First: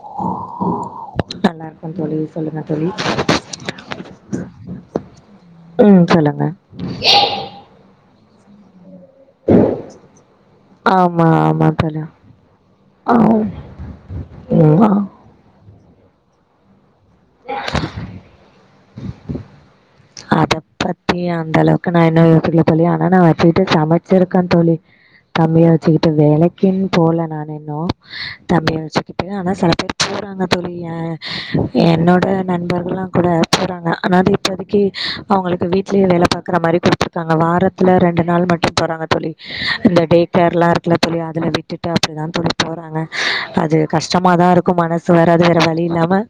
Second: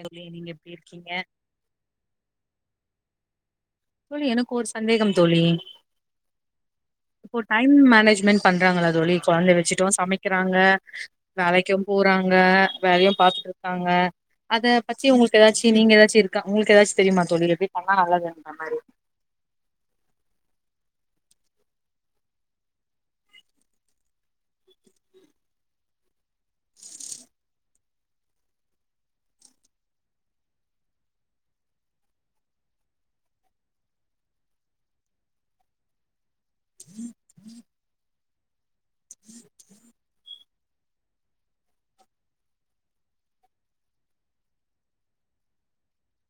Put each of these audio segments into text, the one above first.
ஏன் தோழி நீங்க எப்டி இருக்கீங்க அ தோழி சொல்லுங்க தோழி தோழி எனக்கு ஒர் சந்தேகம் தோழி ம் சொல்லுங்க இப்போ டைம் மேனேஜ்மெண் பண்றாங்களா தோழி ‌கொழந்த வச்சுட்டு சமைக்குறாங்க ஆமா ஆமா வேலைக்கு தோழி போறாங்க வேலையு ஆ பாத்துட்ருக்காங்க அத ம் பத்தி உங்ளுக் எதாச்சு நீங்க எதாச்சு இருக்கா உங்ளுக்கு எதாச்சு தெரிமா தோழி எப்டி பண்ணா நல்லதுன்ற மாரி அத பத்தி அந்த அளவுக்கு நா இன்னு யோசிக்ல தோழி ஆனா நா வச்சுக்கிட்டு சமச்சிருக்கன் தோழி தம்பிய வச்சுக்கிட்டு வேலைக்கின் போல நானு இன்னு தம்பிய வச்சுக்கிட்டு ஆனா செல பேர் போறாங்க தோழி எ என்னோட நண்பர்குலா கூட போறாங்க ஆனா அது இப்போதைக்கி அவுங்குளுக்கு வீடலே வேல பாக்குற மாரி குடுத்துருக்காங்க வாரத்துல ரெண்டு நாள் மட்டு போறாங்க தோழி இந்த டே கேர்லா இருக்குல தோழி அதுல விட்டுட்டு அப்டிதா தோழி போறாங்க அது கஷ்டமாதா இருக்கும் மனஸ் சு வேற அது வேற வழி இல்லாம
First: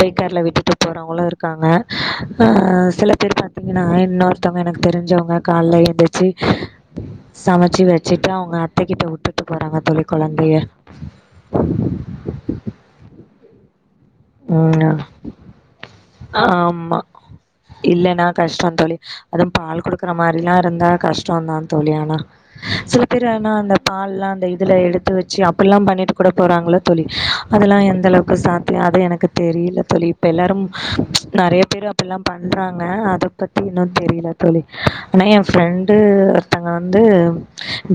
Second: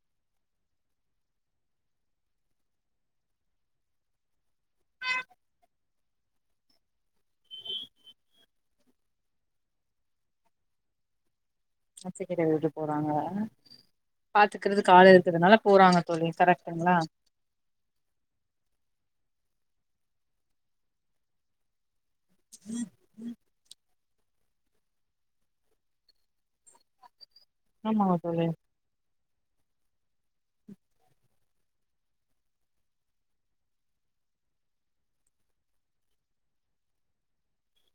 டேகேர்ல விட்டுட்டு போறவ்ங்குளு இருக்காங்க அ சில பேர் பாத்தீங்குனா இன்னொர்த்தவ்ங்க எனக்கு தெரிஞ்சவ்ங்க கால்ல எந்துச்சு சமச்சு வச்சுட்டு அவ்ங்க அத்தகிட்ட உட்டுட்டு போறாங்க தோழி கொழந்தைய அத்தகிட்ட விட்டு போறாங்க பாத்துக்குறதுக்கு ம் ஆல் இருக்றதுனால போறாங்க தோழி கரெக்ட்டுங்ளா இல்லனா கஷ்டோந்தோழி அதும் பால் குடுக்குற மாரிலா இருந்தா கஷ்டோந்தா தோழி ஆனா சிலபேரு ஆனா அந்த பால்லா அந்த இதுல எடுத்து வச்சு அப்பில்லா பண்ணிட்டு கூட போறாங்குல தோழி அதெல்லா எந்த ஆமாங்க அளவுக்கு தோழி சா தியோ அது எனக்கு தெரில தோழி இப்ப எல்லாரும் நெறைய பேரு அப்பில்லாம் பண்றாங்க அத பத்தி இன்னு தெரில தோழி ஆனா என் ஃபிரெண்டு ஒருத்தவ்ங்க வந்து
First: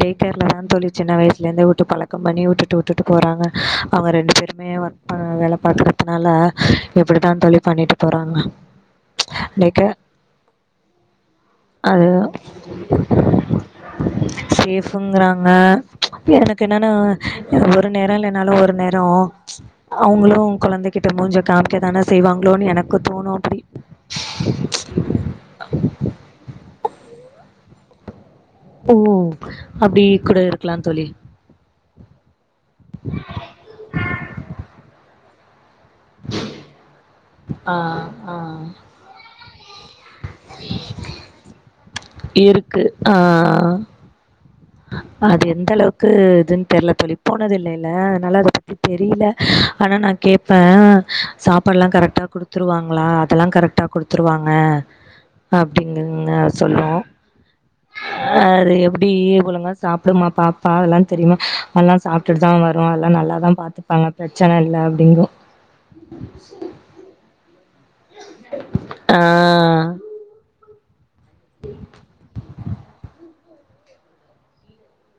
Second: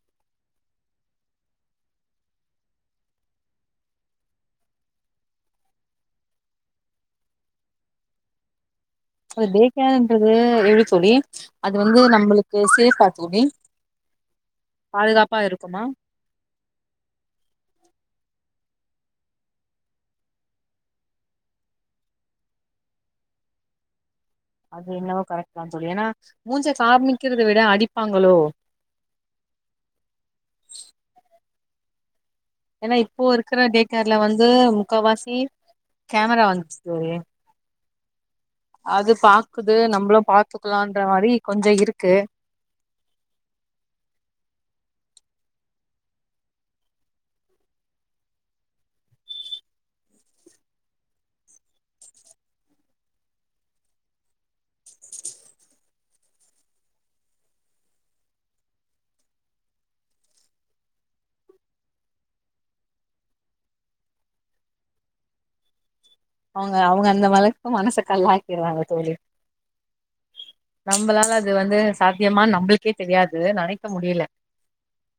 டேகேர்லதா தோழி சின்ன வய்சுல இர்ந்தே உட்டு பழக்கம் பண்ணி உட்டுட்டு உட்டுட்டு போறாங்க அவ்ங்க ரெண்டு பேருமே வ அ வேல பாக்குறதுனால இப்புடிதா தோழி பண்ணிட்டு போறாங்க அது டேகேர்ன்றது எப்டி தோழி அது வந்து நம்முளுக்கு சேஃபா தோழி பாதுகாப்பா சேஃபுங்கிறாங்க இருக்குமா எனக்கு என்னனா எ ஒரு நேரோ இல்லனாலு ஒரு நேரோ அவுங்குளு குழந்தகிட்ட மூஞ்ச காம்ய்க்கதான செய்வாங்ளோன்னு எனக்கு தோணு அப்புடி அது என்னவோ கரெக்ட்தா தோழி ஏனா மூஞ்சை காமிக்கிறத விட அடிப்பாங்களோ ஓ அப்டி கூட இருக்லா தோழி ஏனா இப்போ இருக்கிற டேகேர்ல வந்து முக்காவாசி கேமரா வந்துச் தோழி ஆ ஆ அது பாக்குது நம்ப்ளு பாத்துக்குலான்ற மாரி கொஞ்சோ இருக்கு இருக்கு ஆ அது எந்த அளவுக்கு இதுன் தெர்ல தோழி போனதில்லைல அதனால அத பத்தி தெரியல ஆனா நா கேட்பே சாப்பாட்லா கரெக்டா குடுத்துருவாங்ளா அதெல்லா கரெக்டா குடுத்துருவாங்க அப்டிங்குங்க சொல்லுவோ அது எப்டி ஒழுங்கா சாப்டுமா பாப்பா அதெல்லா தெரியுமா நல்லா சாப்ட்டுட்டுதா வருவால நல்லாதா பாத் துப்பாங்க ப்ரச்சன இல்லை அப்டிங்கு அவுங்க அவுங்க அந்த மனச மனச கல்லாக்கிறாங்க தோழி ஆ நம்பளால அது வந்து சாத்தியமா நம்ளுக்கே தெரியாது நனைக்க முடில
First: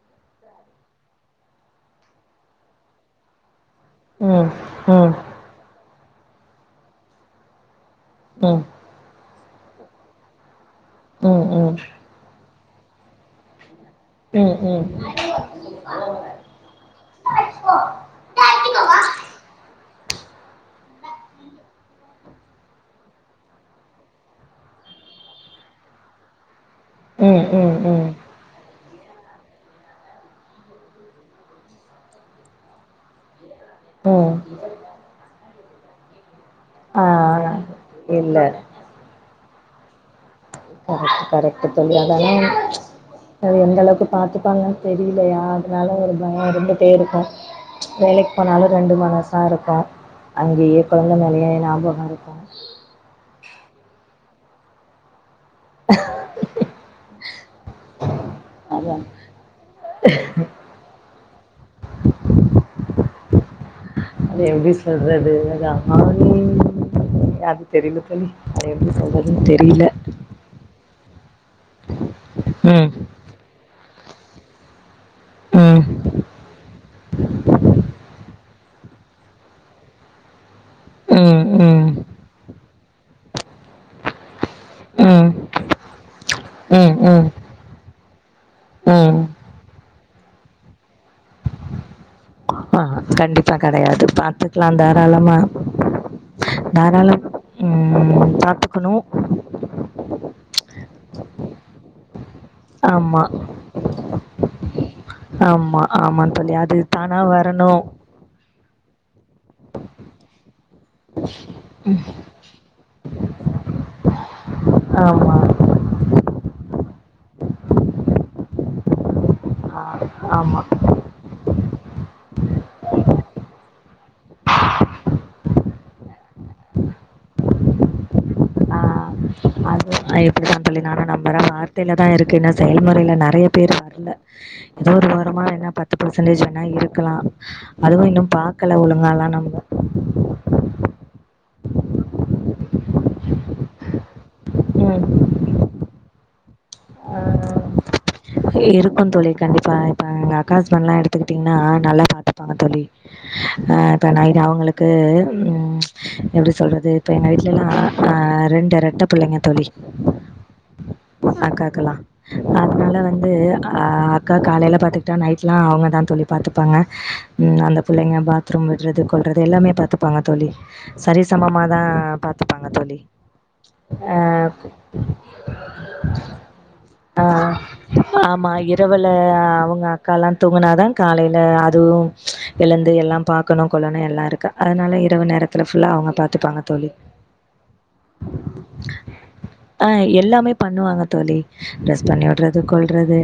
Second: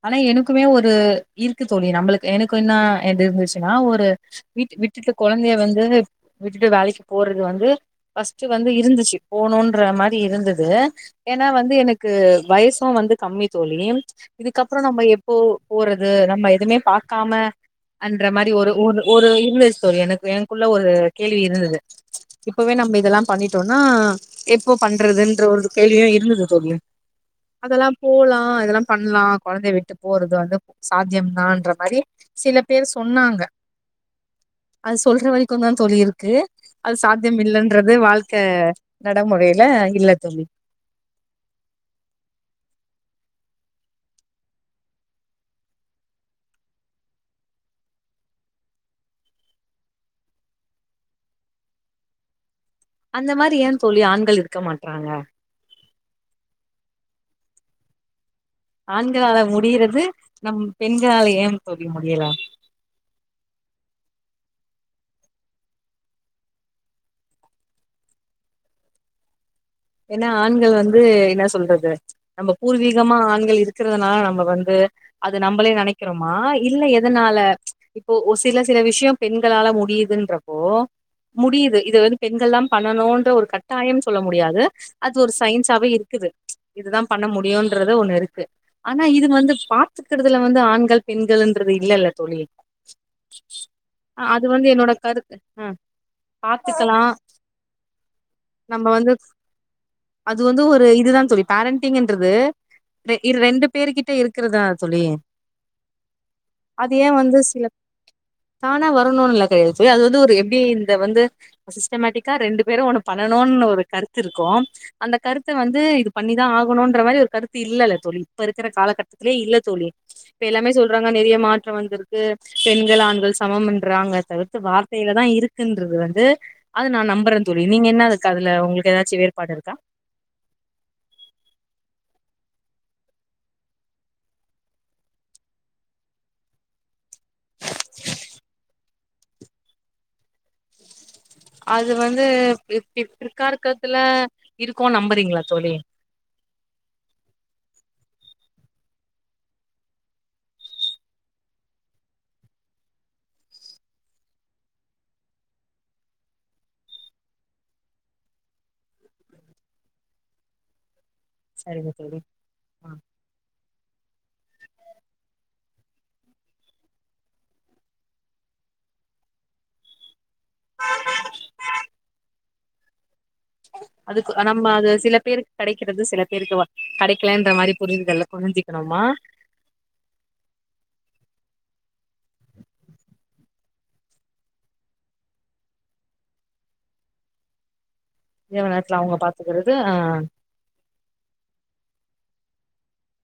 ஆனா எனக்குமே ஒரு இருக்கு தோழி நம்ளுக்கு எனக்கு என்ன எது இருந்துச்சுன்னா ஒரு டு ம் விட் விட்டுட்டு ம் குழந்தைய வந்து விட்டுட்டு வேலைக்கு போறது வந்து ஃபஸ்ட்டு ம் வந்து இருந்துச்சு போணுன்ற மாரி இருந்தது ம் எனா வந்து ம் எனக் கு வய்சு வந்து கம்மி தோழி ம் ம் இதுக்கப்புறோ நம்ம எப்போ போறது நம்ம எதுமே பாக்காம அன்ற மாரி ஒரு ஒரு ஒரு இருந்துச்சு தோழி எனக்கு எனக்குள்ள ஒரு கேள்வி இருந்தது இப்பவே நம்ம இதல்லா பண்ணிட்டோனா எப்போ பண்றதுன்ற ஒரு கேள்வியு இருந்தது தோழி ம் ம் அதல்லா ம் போலா இதெல்லா பண்ணலா கொழந்தைய விட்டு போறது வந்து சாத்தியம்தான்ற மாரி சில பேர் சொன்னாங்க அ அது சொல்ற வரிக்குதா தோழி இருக்கு அது ஆ சாத்தியம் இல்லன்றது வாழ்க்க இல்ல நடமுறைல இல்ல தோழி கரெக்ட் கரெக்ட்டு தோழி அதானா அது எந்த அளவுக்கு பாத்துப்பாங்கன் தெரிலையா அதனால ஒரு பயோ இருந்துட்டே இருக்கு வேலைக் போனாலு ரெண்டு மனசா இருக்கு அங்கயே கொழந்த மேலயே ஞாபகோ இருக்கு அந்த மாதிரி ஏ தோழி ஆண்கள் இருக்க மாட்றாங்க [inaudible] ஆண்களால முடிறது நம் பெண்களால ஏ தோழி முடியல அது எப்டி சொல்றது‌‌ அது ஆண் அது தெரில தோழி அது எப்டி சொல்றதுன் தெரில எனா ஆண்கள் வந்து என்ன சொல்றது நம்ம ம் பூர்வீகமா ஆண்கள் இருக் றதுனால நம்ம வந்து அது நம்பளே ம் நனைக்கிறோமா இல்ல எதனால இப்போ ஒரு சி சில சில விஷ் யோபெண்களால முடியுதுன்றப்போ ம் முடிது ம் இத வந்து பெண்கள்லா பண்ணணுன்ற ஒரு கட்டாயம் சொல்ல முடியாது அது ம் ஒரு சயின்ஸாவே இருக்குது ம் இதுதா பண்ண ம் முடியுன்றது ஒன்னு இருக் ஆனா ம் இதுல வந்து பாத்துக்கறதுல வந்து ஆண்கள் பெண்களுன்றது இல்லல்ல தோழி ஆ கண்டிப்பா கடையாது அ அது வந்து பாத்துக்லா என்னோட கருத்து தாராளமா ஆ பாத்துக்கலா தாராளமா ம் நம்ம பாத்துக்கணு வந்து அது வந்து ஒரு இதுதா தோழி பேரண்டிங்குன்றது ரெ ஆமாம் ர் ரெண்டு பேருகிட்ட இருக்கற்தா தோழி ஆமா ஆமான் தோழி அது அதுதானா ஏன் வந்து சில வரணு தானா வரணுன்ல கையெழுத்து அது வந்து ஒரு எப்டி இந்த வந்து சிஸ்டமேட்டிக்கா ரெண்டு பேரு ஒன்னு பண்ணணுன் ஒரு கருத்து இருக்கு அந்த ஆமாம் கருத் த்து வந்து இது பண்ணிதா ஆகணுன்ற மாரி ஒரு கருத்து இல்லல்ல தோழி. இப்ப இருக்கிற காலகட்டத்திலயே இல்ல ஆ தோழி. இப்ப ஆமாம் எல்லாமே சொல்றாங்க நிறைய மாற்றம் வந்திருக்கு. பெண்கள், ஆண்கள் சமம்ண்றாங்க தவித்து வார்த்தையில தான் இருக் குன்றது வந்து அது நா நம்புறேன் தோழி. நீங்க எண்ணாருக்கு அதுல உங்களுக்கு எதாச்சு வேறுபாடுருக்கா. ஆ இப்புடித்தா தோழி நானு நம்புறே வார்த்தையில தா இருக்கு, என்னா செயல்முறையில நெறைய பேர் வர்ல. எதோ ஒரு ஓரமா வேணா பத்து பர்சன்டேஜ் வேணா இருக்கலா அதுவு இன்னு பாக்கல ஒழுங்காலா நம்ப அது வந்து பிற் பிற்கார்கத்துல இருக்குனு ம் நம்புறீங்களா தோழி [inaudible] இருக்கும் தோழி கண்டிப்பா இப்ப எங்க அக்கா ஹஸ்பன்லா எடுத்துக்கிட்டீங்ன்னா நல்லா பார்த்துப்பாங்க தோழி ஆ இப்ப நைன் அவுங்களுக்கு உம் எப்டி சொல்றது இப்ப எங்க வீட்லலா ஆ ரெண்டு ரெட்ட பிள்ளைங்க தோழி. [inaudible] இருக்கலா தோழி ஆ அதுனால வந்து அ அக்கா காலேயில பாத்துக்கிட்டா நைட்லா அவங்கதா தோழி பாத்துப்பாங்க ம் அந்த பிள்ளங்க பாத்ரூம் விட்றது கொல்றது எல்லாமே பாத்துப் பாங்க தோழி சரிசமமாதா பாத்துப்பாங்க தோழி. அதுக்கு அநம்ம அது சில பேருக்கு கெடைக்கிறது சில பேருக்கு வ ஆ ஆமா இரவுல அவுங்க அக்காலா தூங்குனாதா காலேல அதுவு எழுந்து எல்லா பாக்கணு கொள்ளனு எல்லா இருக்கா அதனால இரவு நேரத்துல ஃபுல்லா அவங்க பாத்துப்பாங்க தோழி இரவுநேரத்துல அவுங்க பாத்துக்கிறது ஆ பண்ணுவாங்க தோழி ட்ரெஸ் பண்ணி விடுறது கொல்றது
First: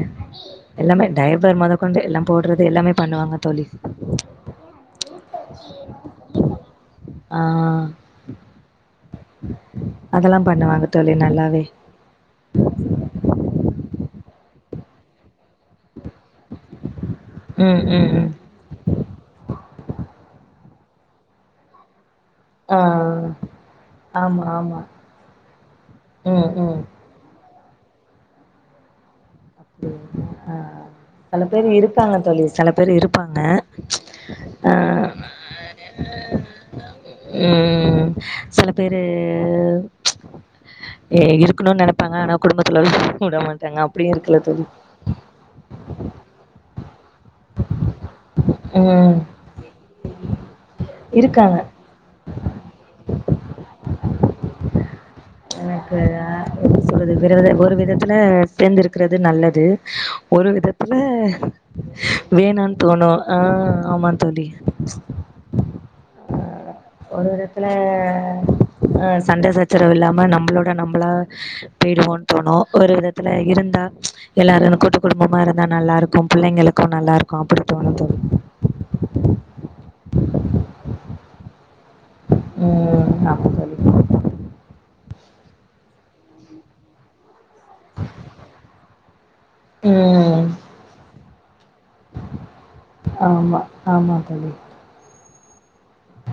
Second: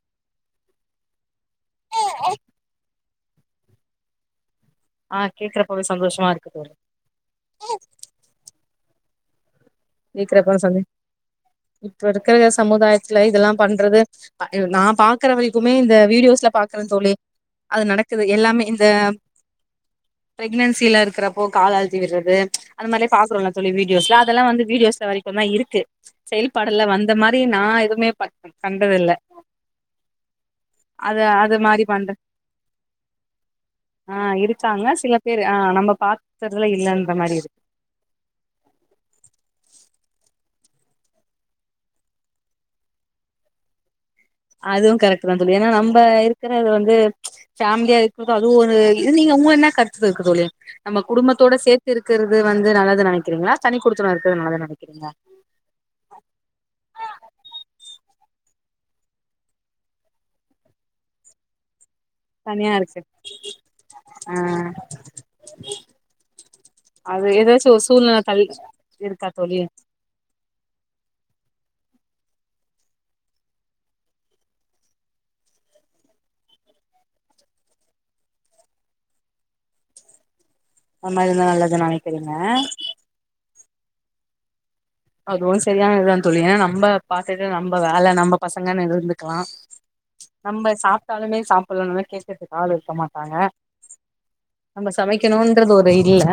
எல்லாமே டைபர் மொத கொண்டு எல்லா போடுறது எல்லாமே பண்ணுவாங்க தோழி ஆ கேக்குறப்பவே சந்தோஷமா இருக்கு தோழி ஆ அதெல்லாம் கேக்றப்பவே சமி பண்ணுவாங்க தோழி நல்லாவே. இப்ப இருக்க சமுதாயத் ல இதெல்லா பண்றது நா பாக் கற வரைக்குமே இந்த வீடியோஸ்ல பாக்குறே தோழி அது ம் ம் நடக்குது ம். எல்லாமே இந்த பிரெக்னன்சில இருக்கிறப்போ கால் அழுதி விடுறது ஆ அந்த மாரில பாக்றோல்ல தோழி வீடியோஸ்ல ஆமா அதெல்லா வந்து ஆமா. வீடியோஸ்ல வரைக்குந்தா இருக்கு ம் ம். செயல்பாடுல வந்த மாரி நா எதுவுமே பன் கண்டது இல்ல ஆ ஆ அது செல அது பேர் மாரி பண்ற இருப்பாங்க தோழி செல பேர் இருப்பாங்க அ சேர் ஆ நம்ம பாத்துறதுலா இல்லனு உம் சில பேரு ஏ இருக்கணுனு நெனப்பாங்க ஆனா குடும்பத்துல விட மாட்டாங்க அப்டியே இருக்குலது அதுவு கரெக்ட் தா தோழி ஏன்னா நம்ப இருக்கிறது வந்து ஃபேமிலியா இருக்கிறதோ அது ஒரு இது ம் நீங்க உங்க என்ன கருத்து இருக்கு தோழி நம்ம குடும்பத்தோட இருக்காங்க. சேத் ருக்குறது வந்து நல்லது நெனைக்கிறீங்களா தனி குடுத்தன இருக்கிற நல்லது நெனக்கிறீங்களா எனக்கு அ சொல்றது ஒரு வித ஒரு விதத்துல சேந்திருக்கிறது நல்லது ஒரு விதத் அ [inaudible] வேணான் இருக்கு தோணு ஆ ஆமாங் ஆ தோழி அது ஒரு விதத்துல ஏதாச்சு ஒரு சூழ்நில தள்ளி அ இருக்கா சண்ட தோழி சச்சரவு இல்லாம நம்ம நம்பளோட நம்பளா போய்டுவோன்னு தோணு ஒரு விதத்துல இருந்தா எல்லாருனு கூட்டு குடும்பமா இருந்தா நல்லா ருக்கும் பிள்ளைங்களுக்கும் நல்லா இருக்குமஅப்டித்தோணு தோழி அந்த மாரி இருந்தா நல்லது நானே ம் ஆமா தோழி அதுவு சரியான இதுதா தோழி ஏனா நம்ம பாத்தட்டு நம்ம வேலை நம்ம பசங்கன்னு இருந்துக்கலா ம் நம்ம சாப்டாலுமே சாப்பிலனாலு கேக்குறதுக்கு ஆள் இருக்க மாட்டாங்க ஆமா ஆமா தோழி நம்ம சமைக்கணுன்றது ஒரு இல்ல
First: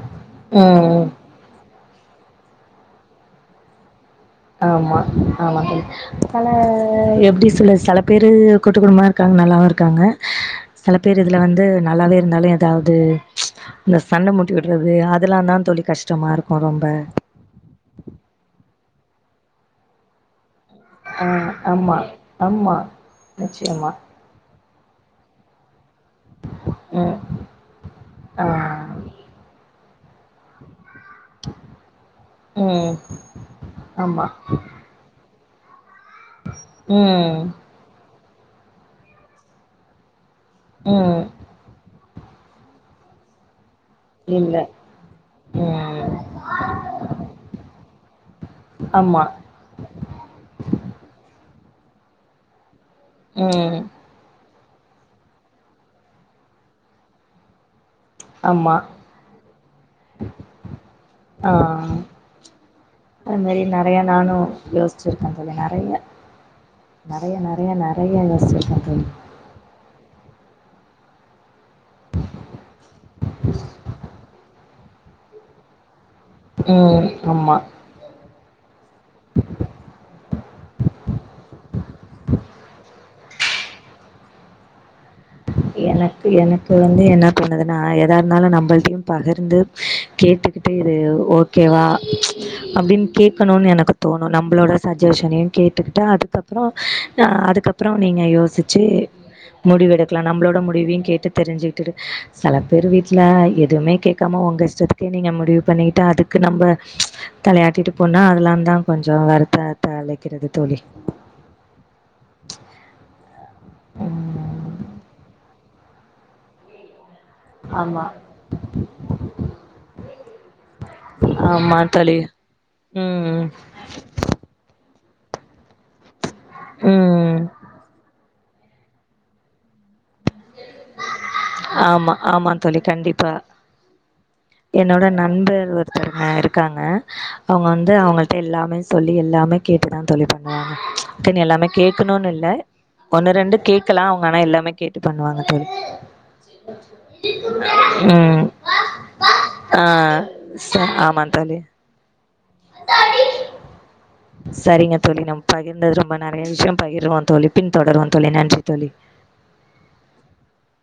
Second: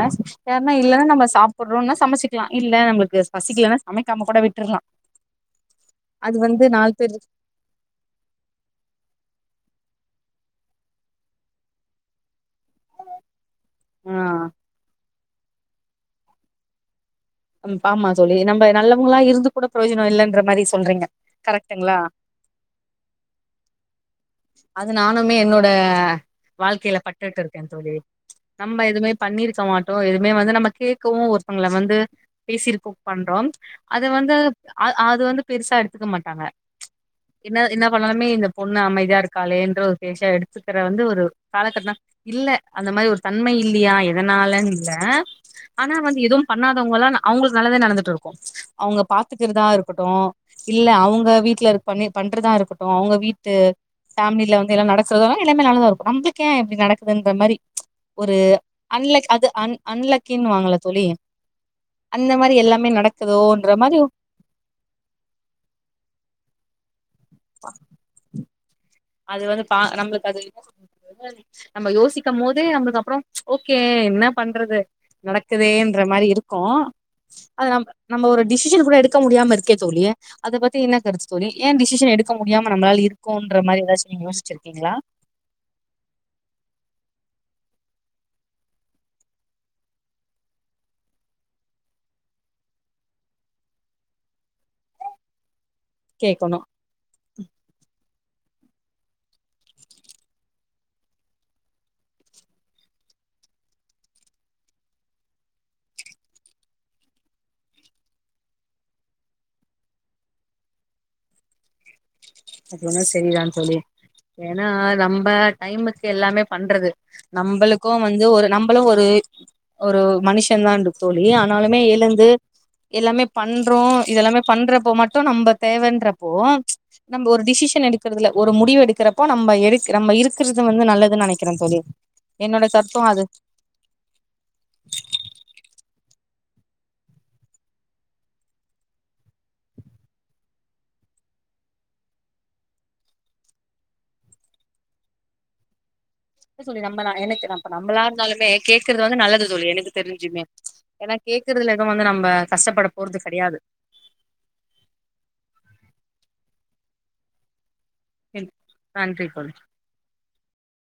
யாருனா இல்ல ம் நம்ம சாப்டுறோம்னா சமைச்சிக்கலா இல்ல நம்மளுக்கு பசிக்கிலனா சமைக்காமக்கூட விட் ஆமா ஆமாங்க தோழி தல வந்து நாலு பேரு எப்டி சொல்லு செல பேரு கூட்டு குடும்மமா இருக்காங்க நல்லாவு இருக்காங்க செல பேர் இதுல வந்து நல்லாவே இருந்தாலு எ தாவ்து இச் இந்த ஆ சண்ட மூட்டிவுட்றது அதெலா தா தோழி கஷ்டமா ருக்கு ரொம்ப ம் ஆம்மா தோழி நம்ம நல்லவங்களா இருந்து கூட பிரயோஜன இல்லன்ற மாரி சொல்றீங்க ஹா ஆமா கரெக்ட்டுங்களா ஆமா நிச்சயமா அது நானுமே என்னோட வாழ்க்கைல ம் பட்டுட்டு இருக்கே தோழி ஆ நம்ம எதுமே பண்ணிருக்க மாட்டோ எதுமே வந்து நம்ம கேட்கவு ஒருத்தவுங்கள வந்து பேசிருக்கோ ம் பண்றோ அது ஆமா வந்துப் ப அ அது வந்து பெருசா எடுத்துக்க மாட்டாங்க ம் என்ன என்ன பண்ணாலுமே இந்த பொண்ணு அமைதி இருக்காளே என்ற ஒரு பேசா எடுத்துக்கிற வந்து ம் ஒரு காலகட்ட தா இல்ல அந்த மாரி ஒரு தன்மை இல்லீயா அதனாலனு இல்ல ஆனா ம் வந்து எதும் பண்ணாதவங்கல்லா நா அவுங்களுக்கு நல்லதே நடந்துட்டு ருக்கு அவுங்க ஆமா பாத்துக்கிறதா ருக் இருக்கட்டு இல்ல அவுங்க வீட்ல இருப்பமே பண்றதா இருக்கட்டு அவுங்க வீட்டு ம் ஃபேமில வந்து எல்லா நடக்கறதா எல்லாமே நல்லதா இருக்கு நம்மளுக்கு ஏன் இப்டி நடக்குதுன்ற மாரி ஒரு ஆமா அன்லக் அது அன் அன்லக்கினு வாங்கள தோழி ஆ அந்த மாரி எல்லாமே அது மாரி நடக்குதோன்ற நெறைய நானு யோசிச்சிருக்கே தோழி நெறைய நெறைய நெறைய நெறைய யோசிச்சிருக்கே தோழி அது வந்து பா நம்மளுக்கு அது என்ன சொல்றது நிம்மதி நம்ம யோசிக்க போதே அவுங்களுக்கு அப்பறோ ஓகே என்ன பண்றது நடக்குதேன்ற மாரி இருக் கோ ம் ஆமா அது நம் நம்ம ஒரு டிசிஷன் கூட எடுக்க முடியாம இருக்கே தோழி அத பத்தி இன்ன கருத்துதோழி ஏன் டிசிஷன் எடுக்க முடியாம நம்மளால் இருக்கு கோன்ற மாரி ஏதாச்சு நீங்க யோசிச்சிருக்கீங்களா எனக்கு எனக்கு வந்து என்ன பண்ணுதுன்னா எதா இருந்தாலு நம்மள்டையு பகிர்ந்து கேட்டு இப்ப இது ஓகேவா அப்டின்னு கேட்கணுனு எனக்கு தோணு நம்மளோட சஜஷனையு கே ட்டுகிட்டு கேட்கணும் அதுக்கப்பறோ அதுக்கப்பறோ நீங்க யோசிச்சு முடிவு எடுக் கிலா நம்மளோட முடிவையு கேட்டு தெரிசிட்ட்டு செல பேர் வீட்ல எதுமே கேட்காம உங்க இஷ்டத்துக்கே நீங்க முடிவு பண்ணிட்டா அதுக்கு நம்ம தலையாட்டிட்டு போனா அதெலா தா கொஞ்சோ வருத்த த அழைக்கிறது தோழி அதுவேன செரிதா தோழி ஏனா ம் நம்ம டைமுக்கு எல்லாமே பண்றது நம்மளுக்கு ஆமா வந்து ஒரு நம்மளு ஒரு ஒரு மனுஷன் தா அண்டு தோழி ஆமா ஆனாலுமே தோழி எழுந்து எல்லாமே ம் பண்றோ இத எல்லாமே பண்றப்போ மட்டு நம்ம தேவையின்றப்போ ஒரு ம் டிசிஷன் எடுக்கறதுல ஒரு முடிவு எடுக்கிறப்போ நம்ம எடு நம்ம இருக் கிறது வந்து நல்லதுனு நெனைக்கிறே தோழி ஆமா ஆமா என்னோட தோழி சட்டோ அது கண்டிப்பா என்னோட நண்பர் ஒருத்தருங்க இருக்காங்க அவுங்க வந்து அவுங்கள்ட்ட எல்லாம சொல்லி எல்லாமே கேட்டுதா தோழி பண்ணுவாங்க அதுக்குனு எல்லாமே கேக்கணுனு இல்ல ஒன்னு ரெண்டு கேக்கலா அவுங்க எல்லாமே கேட்டு பண்ணுவாங்க தோழி இல்ல தோழி நம்ம நா என்னக்கு இப்ப நம்பளா ம் இருந்தாலுமே கேக்குறது வந்து நல்லது தோழி ஆ எனக்கு தெரிஞ்சுமே ச ஏன்னா ஆமா தோழி கேக்குறதுல எதும் வந்து நம்ம கஷ்டப்பட போறது கடையாது சரிங்க தோழி நம்ம பகிர்ந்தது ரொம்ப நறைய விஷயம் பகிர்வோ தோழி பின்தொடருவோ சேரி நன்றி தோழி